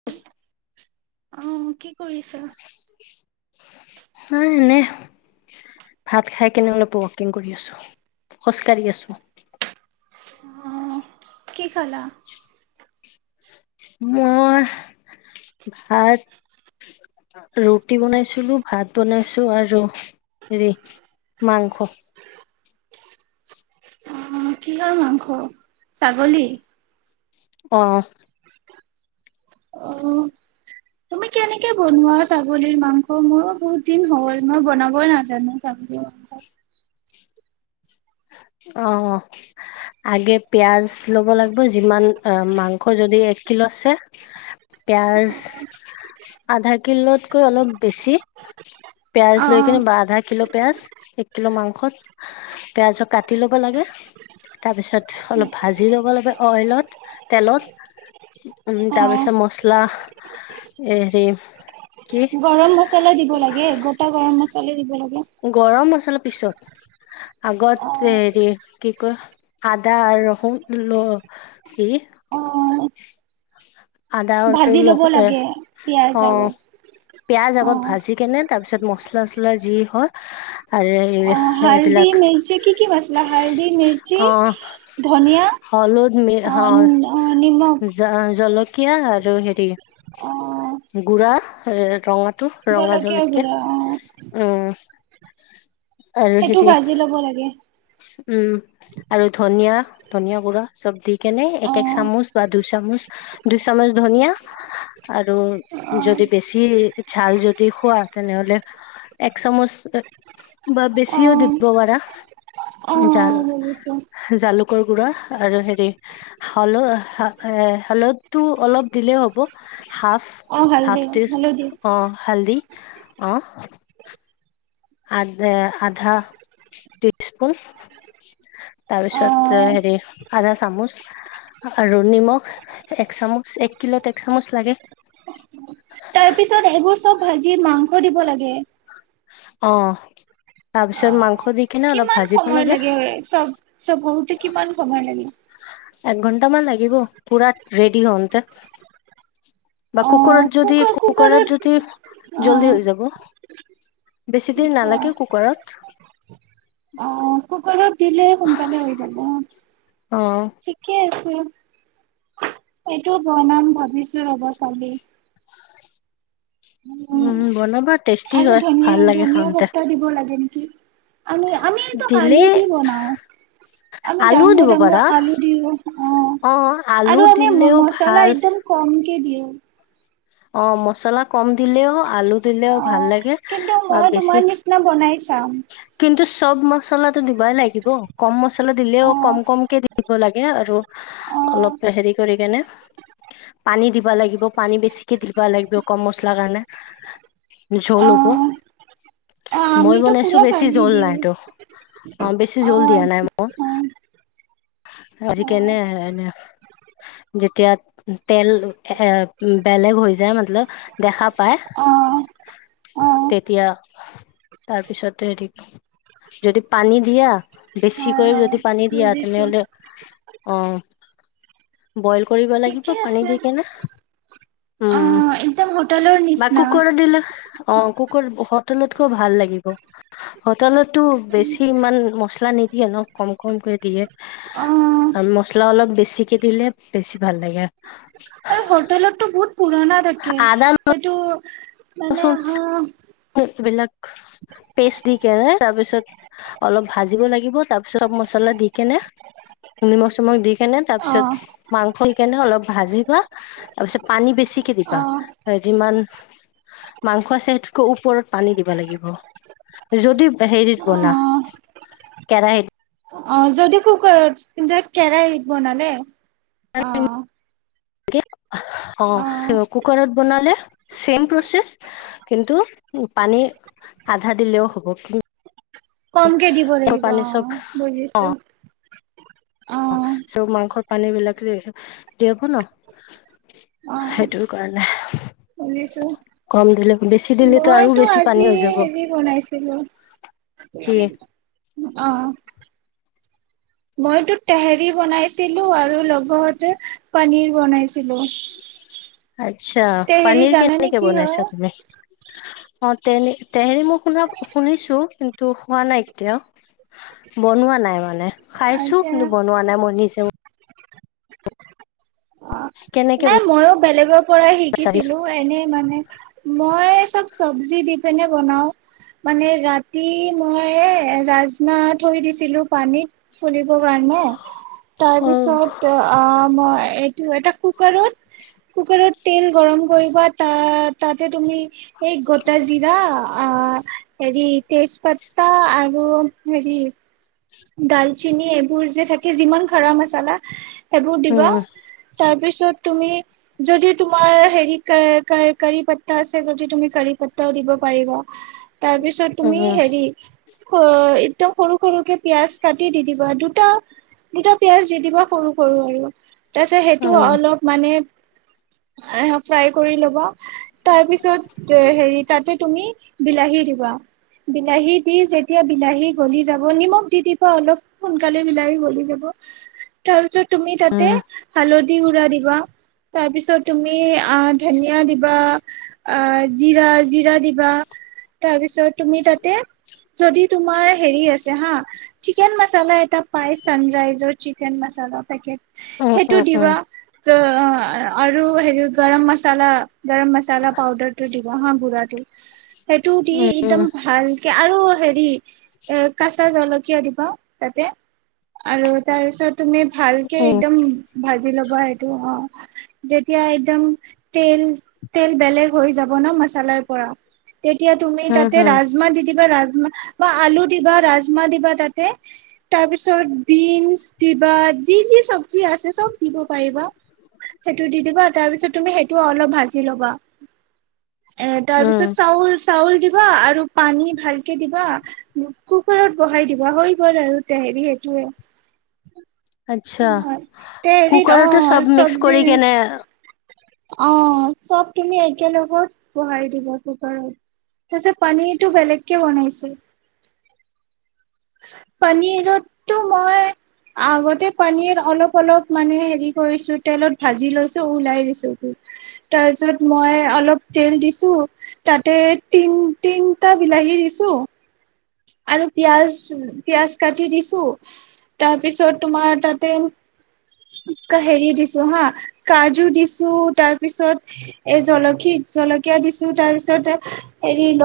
[inaudible] অ কি কৰিছা? নাই এনে। ভাত খাই কেনে অলপ ৱকিং কৰি আছো, খোজ কঢ়ি আছো। অ কি খালা? মই ভাত ৰুটি বনাইছিলো, ভাত বনাইছো আৰু হেৰি মাংস। অহ কিহৰ মাংস? ছাগলী? অ। অ তুমি কেনেকে বনোৱা ছাগলীৰ মাংস? মোৰো বহুত দিন হ'ল মই বনাবই নাজানো ছাগলী। অহ আগে পিয়াজ ল'ব লাগিব যিমান মাংস যদি এক কিলো আছে পিয়াঁজ আধা কিলোতকৈ অলপ বেছি পিয়াঁজ লৈ কিনে বা অহ আধা কিলো পিঁয়াজ এক কিলো মাংসত। পিয়াঁজ কাটি ল'ব লাগে তাৰপিছত অলপ ভাজি ল'ব লাগে অইলত তেলত। উমঁ' তাৰপিছত অহ মছলা হেৰি কি গৰম মছলা দিব লাগে, গোটা গৰম মছলা দিব লাগে। গৰম মছলাৰ পিছত, আগত অহ হেৰি কি কয় আদা আৰু ৰহুন লৈ কি অহ আদা ভাজি আৰু ল'ব ৰহুন, লাগে পিয়াজ আৰু অঁ'। পিয়াঁজ আগত অহ ভাজি কেনে তাৰপিছত মছলা-চছলা যি হয় আৰু হালদি এইবিলাক মিৰ্চি কি কি মছলা হালদি, মিৰ্চি, অ ধনিয়া হলুদ অঁ অঁ' নিমখ। জ-জলকীয়া আৰু হেৰি অহ গুড়া, ৰঙা টো ৰঙা জলকীয়াৰ জলকীয়া গুৰা অ উমঁ'। আৰু সেইটো হেৰি ভাজি ল'ব লাগে উমঁ। আৰু ধনিয়া, ধনিয়া গুৰা চ'ব দি কেনে অ এক এক চামুচ বা দুই চামুচ দুই চামুচ ধনিয়া আৰু অ যদি বেছি ঝাল যদি খোৱা তেনে হ'লে এক চামুচ বা অ বেছিও দিব পাৰা অ ঝাল। বুজিছো জালুকৰ গুৰা আৰু হেৰি [unintelligible] টো অলপ দিলে হ'ব হাফ, অ হাফ হালধি টিছ হালধি অঁ' হালধি। অঁ। আ-আন্দা টি [unintelligible] তাৰ অ পিছত হেৰি আধা চামুচ- আৰু নিমখ এক চামুচ, এক কিলত এক চামুচ লাগে। তাৰ পিছত এইবোৰ চ'ব ভাজি মাংস দিব লাগে। অঁ' তাৰ অ পিছত মাংস দি কিনে অলপ কিমান ভাজিব সময় লাগে হয়। চ'ব চ'ব হওঁতে কিমান সময় লাগে। এক ঘন্টামান লাগিব পুৰা ৰেডি হওঁতে। বা অ কুকৰত যদি কুকাৰ কুকাৰত যদি অ জল্দি হৈ যাব। বেছি দেৰি আচ্ছা নালাগে কুকাৰত। অ কুকাৰত দিলে সোনকালে হৈ যাব। অঁ। ঠিকে আছে। এইটো বনাম ভাবিছো ৰ'বা কালি। উম বনাবা টেষ্টি আৰু হয় ভাল লাগে ধনীয়া-ধনীয়া খাওঁতে পাট্টা দিব লাগে নেকি। আমি, আমিতো দিলে [unintelligible] দি বনাওঁ। আমি আলুও ডাঙৰ দিব পাৰা ডাঙৰ আলু দিওঁ অঁ' অ আলু আৰু আমি দিলেও ভাল মছলা একদম কমকে দিওঁ। অঁ' মছলা কম দিলেও আলু দিলেও অ ভাল লাগে কিন্তু বা মই বেছি তোমাৰ নিচিনা বনাই চাম কিন্তু চ'ব ম মচলাটো দিবাই লাগিব। কম মছলা দিলেও অ কম কমকে দিব লাগে আৰু- অ অলপ হেৰি কৰি কেনে পানী দিবা লাগিব। পানী বেছিকে দি দিব লাগিব কম মছলা কাৰণে। অ জোল হ'ব। অ মই আমিতো বনাইছো পুৰা বেছি পানী জোল দিওঁ নাইতো। অঁ' বেছি অ জোল অ দিয়া নাই মই। আজি কেনে অ আহে এনে, যেতিয়া তেল এ বেলেগ হৈ যায় মতলব দেখা পায়। অ হয় তেতিয়া তাৰপিছত হেৰি যদি পানী দিয়া বেছিকৈ হয় যদি পানী দিয়া বুজিছো তেনেহলে অ বইল কৰিব লাগিব ঠিকে পানী আছে দি কিনা। অ উম একদম হোটেলৰ বাকো নিচিনা কুকৰত দিলে। অ কুকুৰত হোটেলতকৈ ভাল লাগিব। হোটেলতটো বেছি ইমান মছলা নিদিয়ে ন কম কমকে দিয়ে। অঁ। আৰু মছলা অলপ বেছিকে দিলে বেছি ভাল লাগে। আৰু হোটেলতটো বহুত পুৰণা থাকে আদা সেইটো মানে আহ। ক বিলাক টেষ্টি কে তাৰ পিছত। অলপ ভাজিব লাগিব তাৰ পিছত মছলা দি কেনে। নিমখ চিমখ দি কেনে অ তাৰপিছত মাংস দি কেনে অলপ ভাজিবা। তাৰপিছত পানী বেছিকে অ দিবা যিমান মাংস আছে সেইটো। কৌ ওপৰত পানী দিব লাগিব যদি হেৰিত অ বনা। কেৰাহিত। অ যদি কুকাৰত কিন্ত কেৰাহীত বনালে অ। অ কুকাৰত বনালে। চেম প্ৰচেছ কিন্তু, পানী আধা দিলেওঁ হ'ব কিন কমকে দিব লাগিব চব অ', বুজিছোঁ। অ', চব মাংসৰ পানী বিলাক যে যেব ন'। সেইটোৰ কাৰণেহ। শুনিছোঁ। দিলেতো আৰু মইতো বেছি পানী আজি হৈ যাব হেৰি বনাইছিলোঁ। কি অ'। মইটো টেহেৰি বনাইছিলোঁ আৰু লগতে পানীৰ বনাইছিলোঁ। আচ্ছা, পানীৰ জানানে কেনেকে কি হয় বনাইছা তুমি? অ', তেনে তেহেৰি মো শুনাত শুনিছোঁ কিন্তু খোৱা নাই কেতিয়াও। বনোৱা নাই মানে। খাইছোঁ আচ্ছা কিন্তু বনোৱা নাই মই নিছেও আ, কেনেকে নাই মইও বেলেগৰ পৰাই বিচাৰিছো শিকিছিলোঁ। অ, এনেই মানে মই চব চব্জি দি পিনে বনাও। মানে ৰাতি মইয়ে ৰাজমা থৈ দিছিলোঁ পানীত। ফুলিব কাৰণে উম তাৰপিছত আ, মই টু এটা কুকাৰত কুকাৰত তেল গৰম কৰিবা তা, তাতে তুমি এ, গটা জিৰা আ, হেৰি তেজপাত্তা আৰু হেৰি ডালচিনি এইবোৰ যে থাকে যিমান খাৰা মাচালা সেবোৰ দিবা। উম তাৰপিছত তুমি যদি তোমাৰ হেৰি কাৰ-কাৰ কাৰিপাত্তা আছে যদি তুমি কাৰিপাত্তাও দিব পাৰিবা। তাৰপিছত উম তুমি হেৰি স, একদম সৰু সৰুকে পিয়াজ কাটি দি দিবা। দুটা দুটা পিয়াজ দি দিবা সৰু সৰু আৰু। তাৰপিছত সেইটো উম অলপ মানে আ, ফ্ৰাই কৰি ল'বা। তাৰপিছত তে, হেৰি তাতে তুমি বিলাহী দিবা, বিলাহী দি যেতিয়া বিলাহী গলি যাব নিমখ টি তিবা অলপ সোনকালে মিলাই গলি যাব। তাৰছত তুমি তাতে উম হালধি গুৰা দিবা। তাৰপিছত তুমি আদ ধনিয়া দিবা আ, জিৰা জিৰা দিবা তাৰ পিছ ছত তুমি তাতে যদি তোমাৰ হেৰি আছে হা। চিকেন মাচালা এটা পাই চানৰাইজৰ চিকেন মাচালা পেকেট। উম সেইটো উম উম দিবা য, অ, আৰু হেৰি গৰম মাচলা গৰম মাচালা পাউদাৰটো দিবা হা, গুৰাটো। সেইটো দি ইকদম ভালকে আৰু হেৰি এ, কাচা জলত কিয় দিবা তাতে আৰু তাৰ পিছত তুমি ভালকে উম এদম ভাজি ল'বা এইটো অ, যেতিয়া একদম তেল তেল বেলেগ হৈ যাব ন, মাচালাৰ পৰা তেতিয়া তুমি উম তাতে উম ৰাজমা দি দিবা ৰাজমা বা আলু দিবা। ৰাজমা দিবা। তাতে তাৰপিছত বিনছ দিবা যি যি চব্জি আছে চব দিব পাৰিবা। সেইটো দি দিবা তাৰপিছত তুমি সেইটো অলপ ভাজি ল'বা। এ', তাৰ উম পিছত চাউলচ চাউল দিবা আৰু পানী ভালকে দিবা। কুকাৰত বহাই দিব ৱা হৈ গ'ল আৰু তে, হেৰি সেইটোয়ে। আচ্ছা তে হেৰিত কুকাৰতে চব অ', মিক্স চব্জি কৰি কেনে অ', চব তুমি একেলগত বহাই দিব কুকাৰত। [unintelligible] পানীটো বেলেগকে বনাইছোঁ। পানীৰতটো মই আগতে পানীৰ অলপ অলপ মানে হেৰি কৰিছোঁ। তেলত ভাজি লৈছোঁ। উলাই দিছোঁ। তাৰপিছত মই অলপ তেল দিছোঁ। তাতে তিন তিনটা বিলাহী দিছোঁ। আৰু পিয়াজ পিয়াজ কাটি দিছোঁ। তাৰ পিছত তোমাৰ তাতে হেৰি দিছো হা। কাজু দিছো তাৰ পিছত এ', জলকি জলকীয়া দিছো তাৰপিছত হেৰি